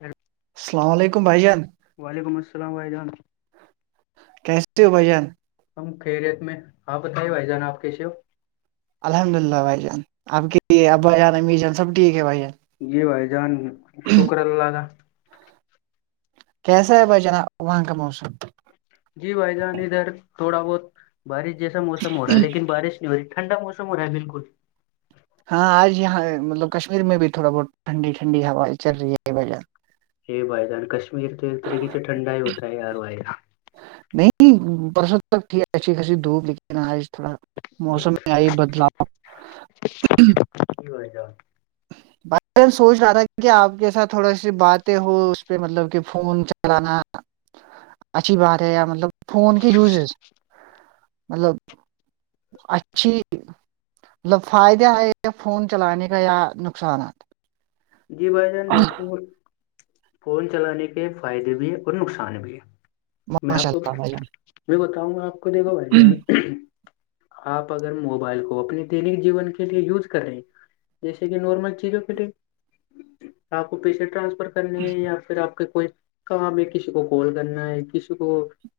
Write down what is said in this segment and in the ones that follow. ہ السلام علیکم بھائی جان وعلیکم السلام و جان کیسے ہو بھ جان ہم خیریت میں ہپ بتائیے بھائی جان آپ کیسے ہو الحمد للہ بھائی جان آپ کی ابا جان امی جان سب ٹھیک ہے بھائی جان یہ بھائی جان شکر اللہ کا کیسا ہے ب جناا وہاں کا موسم جی بھائی جان ادھر تھوڑا بہت بارش جیسا موسم ہو رہا ہے لیکن بارش نہیں ٹھنا موسم ہو رہ ہے بالکل ہاں آج یہاں مطلب کشمیر میں بھی تھوڑا بہت ٹھنڈی ٹھنڈی ہوا چل رہی ہے یہ وجہ یہ بائ جاان کشمییر تو ایک طریقی سےٹھنڈا ہی ہوتا ہے ہر واہ نہیں پرسد تک ت اچھی خی دھوپ آج تھوڑا جان موسم میں آئی بدلاؤ چ و جاؤ بائی چانس سوچ رہا تھا کہ آپ کے ساتھ تھوڑا سی باتیں ہو اس پہ مطلب کہ فون چلانا [inaudible] اچھی بات ہے مطلب فون کے وزز مطلب اچھی ملب فائدہ آئے فون چلانے کا یا نقصانات جی بھائی جان دیکھو فون چلانے کے فائدے بھی ہے اور نقصان بھی ہے میں ماشاء آپ کو اللہ بھائی جان میں بتاؤں گا آپ کو دیکھا بھائی جان آپ اگر موبائل کو اپنے دینک جیون کے لیے یوز کر رہے ہیں جیسے کہ نارمل چیزوں کے لیے آپ کو پیسے ٹرانسفر کرنے ہیں یا پھر آپ کے کوئی کام ہے کسی کو کال کرنا ہے کسی کو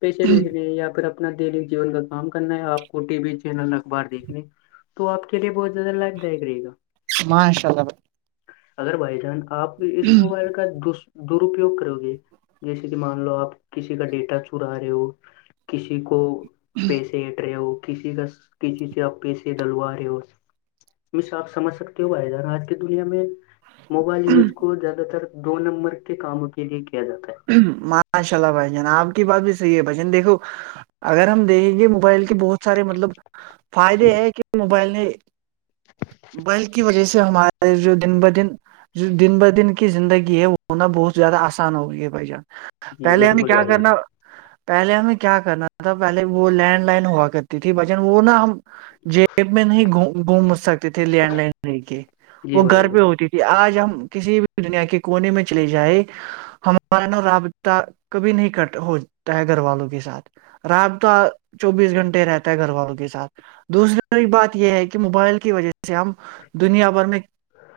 پیسے بھیجنے ہے یا پھر آ اپنا دینک جیون کا کام کرنا ہے آپ کو ٹی وی چینل اخبار دیکھنے تو آپ کےے بہت زیادہ لابھ دائک رہےا ماشاء اللہ بھ اگر بائی چان آپ اس موبائل کا دوس درپیوگ کرو گے جیسے کہ مان لو آپ کسی کا ڈیٹا چورا رہے ہو کسی کو پیسے ہٹ رہے ہو کسی کا کسی سے آپ پیسے ڈلوا رہے ہو میںس آپ سمجھ سکتے ہو بھائی جان آج کی دنیا میں موبائل یوز کو زیادہ تر دو نمبر کے کاموں کے لیے کیا جاتا ہے بھائی، ماشاء اللہ بھائی جان آپ کی بات بھی صحیح ہے بھائی جان دیکھو اگر ہم دیکھیں گے موبائل کے بہت سارے مطلب فائدے ہے کہ موبائل نے [inaudible] [inaudible] بل کی وجہ سے ہمارے جو دن بدن دن ب دن کی زندگی ہے وہ ہونا بہت زیادہ آسان ہو گئی ہے بھائی جان جی پہلے یعنی بالکل کیا بھائی جان کرنا پہلے ہمیں کیا کرنا تھا پہلے وہ لینڈ لائن ہوا کرتی تھی بچن وہ نا ہم جیب میں نہیں گ گھوم سکتے تھے لینڈ لائن لے کے جی وہ گھر بھائی پہ جان ہوتی تھی آج ہم کسی بھی دنیا کے کونے میں چلے جائائے ان رابطہ کبھی نہیں کٹ ہوتا ہے گھر والوں کے ساتھ رات تو چوبیس گھنٹے رہتا ہے گھر والوں کے ساتھ دوسری بات یہ ہے کہ موبائل کی وجہ سے ہم دنیا بھر میں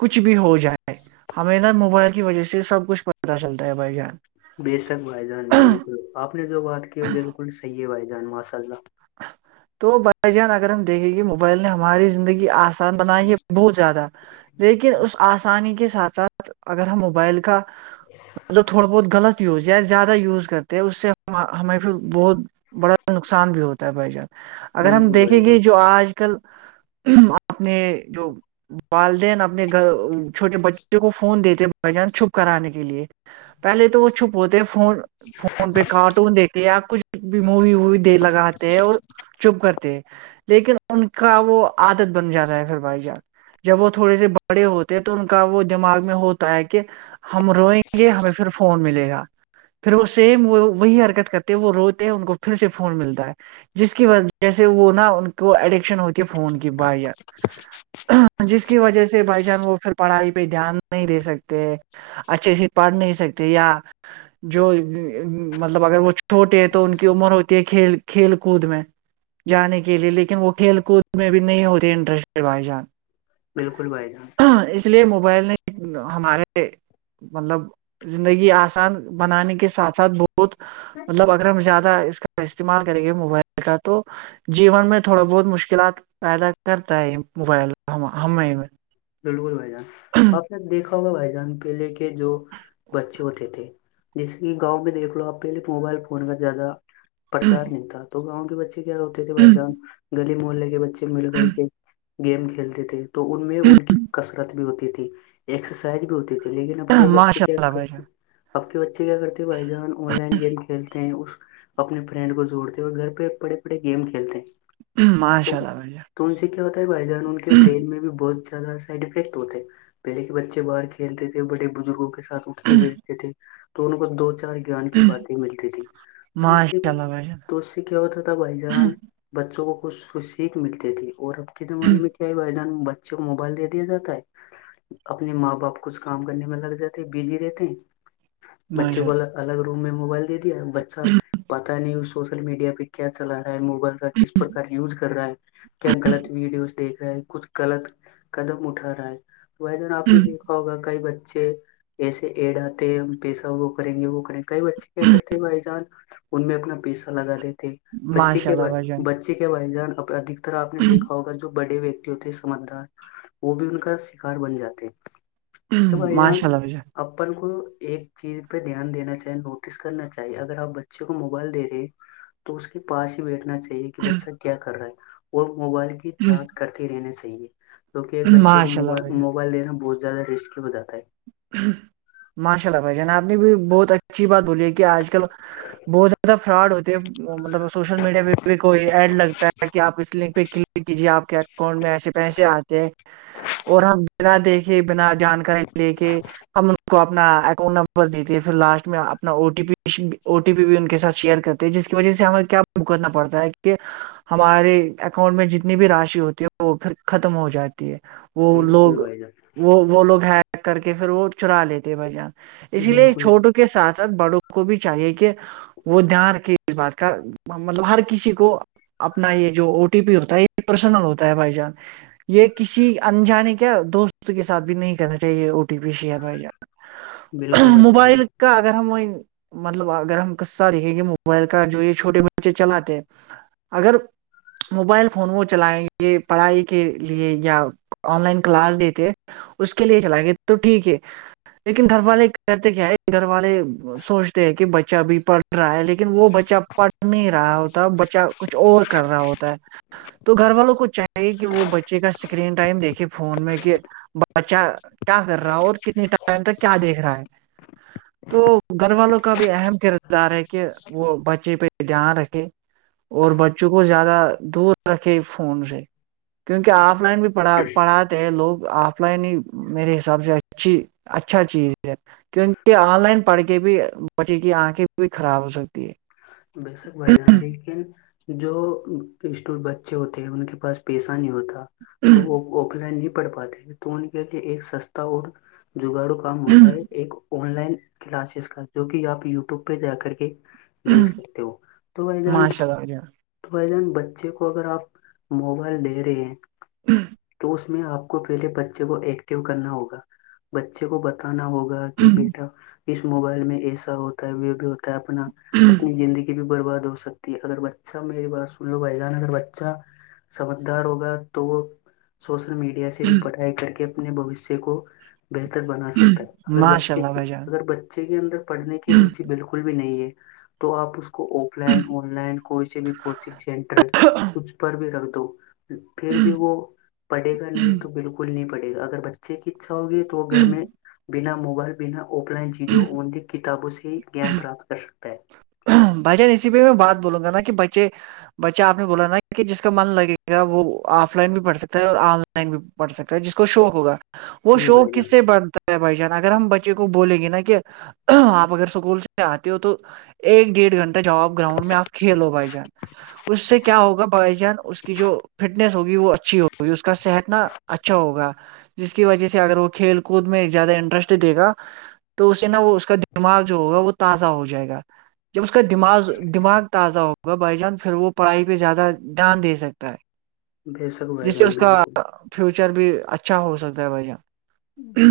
کچھ بھی ہو جائےیں ہمیں نہ موبائل کی وجہ سے سب کچھ پتہ چلتا ہے بھائی جان بے شک بھائی جان بالکل آپ نے جو بات کی وہ بالکل صحیح ہے بھائی جان ماشاء اللہ تو بائی جان اگر ہم دیکھیں گے موبائل نے ہماری زندگی آ آسان بنائی ہے بہت زیادہ لیکن اس آسانی کے ساتھ ساتھ اگر ہم موبائل کا مطلب تھوڑا بہت غلط ز یا زیادہ یوز کرتے ہیں اس سے ہمیں پھر بہت بڑا نقصان بھی ہوتا ہے بھائی جان اگر ہم بالکل بھائی دیکھیں جان گے جو آج کل اپنے جو والدین اپنے گھر چھوٹے بچے کو فون دیتے بھ جان چھپ کرانے کے لیے پہلے تو وہ چھپ ہوتے ہیں ف ف فون پہ کارٹون دیکھ یا کچھ بھی مووی ووی دے لگا اور چپ کرتے ہیں لیکن ان کا وہ عادت بن جاتا ہے پھر بھائی جان جب وہ تھوڑے سے بڑے ہوتے ہیں تو ان کا وہ دماغ میں ہوتا ہے کہ ہم روئیں گے ہمیں پھر فون ملے گا پھر وہ سیم وہ وہی حرکت کرتے وہ روتے ہیں ان کو پھر سے فون ملتا ہے جس کی وجہ سے وہ نا ان کو ایڈکشن ہوتی ہے فون کی با یا جس کی وجہ سے بھائی چان وہ پھر پڑھائی پہ دھیان نہیں دے سکتے ہیں اچھے سے پڑھ نہیں سکتے یا جو مطلب اگر وہ چھوٹے ہے تو ان کی عمر ہوتی ہے کھیل کھیل کود میں جانے کے لیے لیکن وہ کھیل کود میں بھی نہیں ہوتے انٹرسٹیڈ بھائی جان بالکل بھائی جان اس لیے موبائل نے ہمارے مطلب زندگی آسان بنانے کے ساتھ ساتھ ب ب مطلب اگر ہم زیادہ اس کا استعمال کریں گے موبائل کا تو جیون میں تھوڑا بہت مشکلات پیدا کرتا ہے یہ موبائل ہم ہمیں بالکل بھائی جان آپ نے دیکھا ہوگا بھائی جان پہلے کے جو بچے ہوتے تھے جیسے کہ گاؤں میں دیکھ لو آپ پہلے موبائل فون کا زیادہ پرچار نہیں تھا تو گاؤں کے بچے کیا ہوتے تھے بھائی جان گلی محلے کے بچے مل کر کے گیم کھیلتے تھے تو ان میں ان کی رت بھی ہوتی تھی ایکسرسائز بھی ہوتی تھی لیکن اب کے بچے ماشاء کیا اللہ بھائی کرتے آپ کے بچے کیا کرتے بھائی جو آن لائن گیم کھیلتے ہیں اس اپنے فرینڈ کو جوڑتے ہیں اور گھر پہ بڑے بڑے گیم کھیلتے ہیں تو ماشاء اللہ بھہ تو ان سے کیا ہوتا ہے بھائی جان ان کے برین میں بھی بہت زیادہ فٹ ہوتے پہلے کے بچے باہر کھیلتے تھے بڑے بزرگوں کے ساتھ اٹھتے بیٹھتے تھے توونوں کو دو چار جان کی باتیں ملتی تھی تو سے ماشاء اللہ بھائی جان تو سے کیا ہوتا تھا بھائی جان بچوں کو کچھ سیکھ ملتے تھی اور اب کے زمانے میں کیا ہے بھائی جان بچے کو موبائل دیتے دیا جاتا ہے اپنے ماں باپ کچھ کام کرنے میں لگ جاتے ہیں بزی رہتے ہیں بچے ماشاء کو ال الگ روم میں موبائل دے دیا بچہ پتا نہیں اس سوشل میڈیا پہ کیا چلا رہا ہے موبائل کا کس پرار یوز کر رہا ہے کیا غلط ویڈیوز دیکھ رہا ہے کچھ غلط قدم اٹھا رہا ہے تو وہ جو اللہ آپ نے دیکھ ہوگا کئی بچے ایسے ایڈ آتے ہیں ہم پیسہ وہ کریں گے وہ کریں گے کئی بچے کیا کرتے بھائی جان ان میں اپنا پیسہ لگا دیتے بچے ماشاء کے اللہ بھائی جان کے بائی جان ادک ترح آپ نے دیکا ہوگا جو بڑے ویکتی ہوتے ہیں سمجھدار وہ بھی ان کا شکار بن جاتے ہیں توب آائی یہان ماشاء اللہ بھائی جان اپن کو ایک چیز پہ دھیان دینا چاہیے نوٹس کرنا چاہیے اگر آپ بچے کو موبائل دے رہے تو اس کے پاس ہی بیٹھنا چاہیے چ کہ بچہ کیا کر رہا ہے اور موبائل کی چارج کرتے رہنے چاہیے کیونکہ ایک بچے کو ماشاء مو اللہ بھائی موبائل لین بہت زیادہ رسکل ہو جا ہے ماشاء اللہ بھائی جان آپ نے بھی بہت اچھی بات بولی ہے کہ آج کل بہت زیاد فراڈ ہوتی ہے مطلب سوشل میڈیا پہ بھی کوئی ایڈ لگتا ہے کہ آپ اس لنک پہ کل کیجے آپ کے اکاؤنٹ میں ایسے پیسے آتے ہیں اور ہم بنا دیکھے بنا جانکاری لے کے ہم کو اپنا اکاؤنٹ نمبر دیتے پھر لاسٹ میں اپنا اٹی پی او ٹی پی بھی ان کے ساتھ شیئر کرتے جس کی وجہ سے ہمیں کیا کرنا پڑتا ہے کہ ہمارے اکاؤنٹ میں جتنی بھی راشی ہوتی ہے وہ پھر ختم ہو جاتی ہے وہ لوگ بالکل بھائی جان وہ وہ لوگ ہیک کر کے پھر وہ چرا لیتے بجان اس لیے بالکل چھوٹوں کے ساتھ ساتھ بڑوں کو بھی چاہیے کہ وہ دھیان کے اس بات کا مطلب ہر کسی کو اپنا یہ جو او ٹی پی ہوتا ہے یہ پرسنل ہوتا ہے بائی چانس یہ کسی انجانے کیا دوست کے ساتھ بھی نہیں کرنا او ٹی پی شیئر جانا بالکل بھائی جان موبائل کا اگر ہم مطلب اگر ہم قصہ دکھیں گے موبائل کا جو یہ چھوٹے بچے چلاتے اگر موبائل فون وہ چلائیں گے پڑھائی کے لیے یا آن لائن کلاس دیتے اس کے لیے چلائیں گے تو ٹھیک ہے لیکن گھر والے کہتے کیا ہے گھر والے سوچتے ہیں کہ بچہ بھی پڑھ رہا ہے لیکن لیکن وہ بچہ پڑھ نہیں رہا ہوتا بچہ کچھ اور کر رہا ہوتا ہے تو گھر والوں کو چاہیے کہ وہ بچے کا اسکرین ٹائم دیکھے فون میں کہ بچا کیا کر رہا ہو اور کتنے ٹائم تک کیا دیکھ رہا ہے تو گھر والوں کا بھی اہم کردار ہے کہ وہ بھائی بچے پہ دھیان رکھے اور بچوں کو زیادہ دور رکھے فون سے کیونکہ آف لائن بھی پڑھا پڑھاتے ہیں لوگ آ آف لائن ہی میرے حساب سے اچھی اچھا چیز ہے کیونکہ آن لائن پڑھ کے بھی بچے کی آنکھیں بھی خراب ہو سکتی ہے بشک بائی جان لیکن جو اسٹ بچے ہوتے ہیں ان کے پاس پیسہ نہیں ہوتا تو وہ آف لائن نہیں پڑھ پاتے تو ان کے لیے ایک سستا اور جگاڑو کام ہوتا ہے ایک آن لائن کلاسز کا جو کہ آپ یٹیوب پہ جا کر کے دیکھ سک تو بھائی ماشاء اللہ بھائی جان تو ای دن بچے کو اگر آپ موبائل دے رہے ہیں ہوں تو اس میں آپ کو پہلے بچے کو ایکٹو کرنا ہوگا بچے کو بتا بتانا ہوگا کہ بیٹا اس موبائل میں ایسا ہوتا ہے وہ بھی ہوتا ہے اپنا ہوں اپنی زندگی بھی برباد ہو سکتی ہے اگر بچہ میری بات سن لو بھائی جان اگر بچہ سمجھدار ہوگا تو وہ سوشل میڈیا سے بھی پڑھائی کر کے اپنے بوشیہ کو بہتر بنا سکتا ہے اگر ماشاء بچے اللہ کی بھائی جان اگر بچے کے اندر پڑھنے کی روچی بالکل بھی نہیں ہے تو آپ اس کو آف لائن آن لائن کوئی سے بھی کوچنگ سینٹر اس پر بھی رکھ دو پھر بھی وہ پڑھے گا نہیں تو بالکل نہیں پڑے گا اگر چکسا ہوگی تو گھر میں بنا موبائل بنا آف لائن چیزوں الی کتابوں سے ہی جان پراپت کر سکتا ہے بجان اسی میں بات بولوں گا نا کہ بچے بچہ آپ نے بولا نا کہ جس کا من لگے گا وہ آف لائن بھی پڑھ سکتا ہے اور آن لائن بھی بڑھ سکتا ہے جس کو شوق ہوگا وہ جی شوق بھائی کس جان سے بڑتا بھائی جان اگر ہم بچے کو بول گے نا کہ آپ اگر سکول سے آتے ہو تو ایک ڈیھ جا آپ گراؤنڈ میں آپ کھیلو بھائی جان اس سے کیا ہوگا بھائی جان اس کی جو فٹنیس ہوگی وہ اچھی ہوگی اس کا صحت نا اچھا ہوگا جس کی وجہ سے اگر وہ کھیل کود میں زیادہ انٹرسٹ دے گا تو اسے نا وہ اس کا دماغ جو ہوگا وہ تازہ ہو جائے گا جب اس کا دماغ دماغ تازہ ہوگا بائی جان پھر وہ پڑھائی پہ زیادہ دھیان دے سکتا ہے بس جس سے اس کا فیوچر بھی اچھا ہو سکتا ہے بہ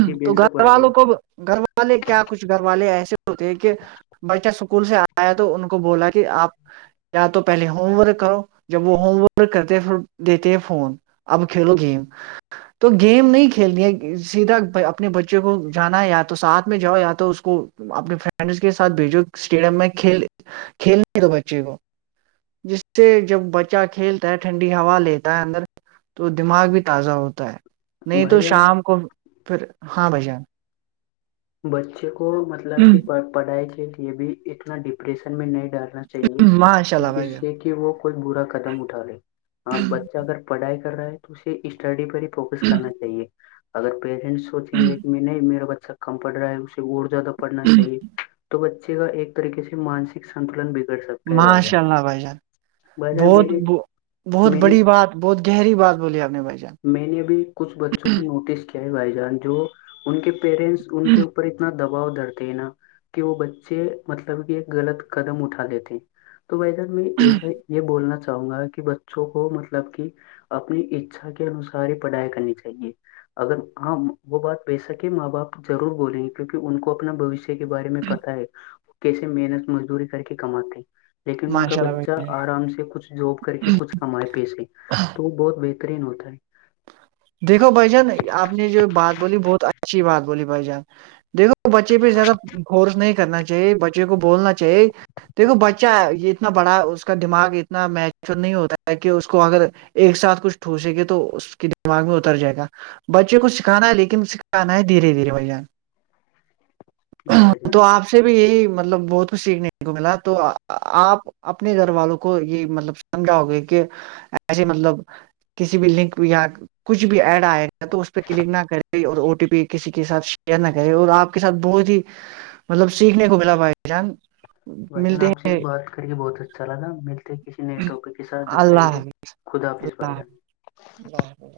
جی تو بے شک گھر بھائی والوں کو جان گھر وال والے کیا کچھ گھر والے ایسے ہوتے ہیں کہ بچہ اسکول سے آیا تو ان کو بولا کہ آپ یا تو پہلے ہوم ورک کرو جب وہ ہوم ورک کرتے پ دیتے فون اب کھیلو گیم تو گیم نہیں کھیلتی ہے سیدھا اپنے بچے کو جانا یا تو ساتھ میں جاؤ یا تو اس کو اپنے فرینڈس کے ساتھ بھیجو اسٹیڈیم میں کھیل کھیلنے دو بچے کو جس سے جب بچہ کھیلتا ہے ٹھنڈی ہوا لیتا ہوتا اندر تو دماغ بھی تازہ ہوتا ہے نہیں بھائی تو جان شام کو پھر ہاں بھائی جان بچے کو مطلب کہ پڑھائی کے لیے بھی اتنا ڈپریشن میں نہیں ڈر چاہیے ماشاء اللہ بھائی جس جان سے کہ وہ کوئی برا قدم اٹھا لے آپ بچہ اگر پڑھائی کر رہا ہے تو اسے اسٹڈی پر ہی فوکس کرنا چاہیے اگر پییرنٹس سوچیں گے کہ نہیں میرا بچہ کمفٹ رہا ہے اس اور زیادہ پڑھنا چاہیے تو بچے کا ایک طریقے سے مانسک سنتلن بگڑ سکتا ہے بائان ماشاء اللہ بھائی جان بہت بان بہت میں نے بڑی بات بہت گہری بات بولی آپ نے بھائی جان میں نے بھی کچھ بچوں کو نوٹس کیا کیا بھائی جان جو ان کے پیرنٹس ان کے اوپر اتنا دباؤ درتے ہیں نا کہ وہ بچے مطلب کہ ایک غلط قدم اٹھا دیتے تو بھائی سر میں ایسا یہ بولنا چاہوں گا کہ بچوں کو مطلب کہ اپنی اچھا کے انسار ہی پڑھائی کرنی چاہیے اگر ہاں وہ بات ب سکے ماں باپ ضرور بولیں گے کیونکہ ان کو اپنا بوشیہ کے بارے میں پتا ہے کیسے محنت مزدوری کر کے کماتے ہیں لیکن ان کا ماشاء اللہ بھائی بچہ جان۔ آرام سے کچھ جاب کر کے کچھ کمائے پیسے تو وہ بہت بہتر گرین ہوتا ہے دیکھو بھ جان آپ نے جو بات بولی بہت اچھی بات بولی بھائی جان دیکو بچے پہ زیادہ فورس نہیں کرنا چاہیے بچے کو بولنا چاہیے دیکھو بچہ یہ اتنا بڑا اس کا دماغ اتنا نیچرل نہیں ہوتا ہے کہ اس کو اگر ایک ساتھ کچھ ٹھوسے گے تو اس کی دماغ میں اتر جائے گا بچے کو سکھانا ہے لیکن سکھانا ہے دھیرے دھیرے بھائی جان [unintelligible] جان تو آپ سے بھی یہی مطلب بہت کچھ سیکھنے کو ملا تو آپ اپنے گھر والوں کو یہ مطلب سمجھاؤ گے کہ ایسے مطلب کسی بلڈنگ کو یہاں کچھ بھی ایڈ آئے گا تو اس پہ کلک نہ کرے اور او ٹی پی کسی کے ساتھ شیئر نہ کرے اور آپ کے ساتھ بہت ہی مطلب سیکھنے کو ملا بھائی جان بھائی جان آ ملتے سے ہیں بھی بات کر کے بہت اچھا لگا ملتے کسی نئے ٹاپک کے ساتھ جب تک کے اللہ لیے حافظ خد حافظ بحرہ اللہ حافظ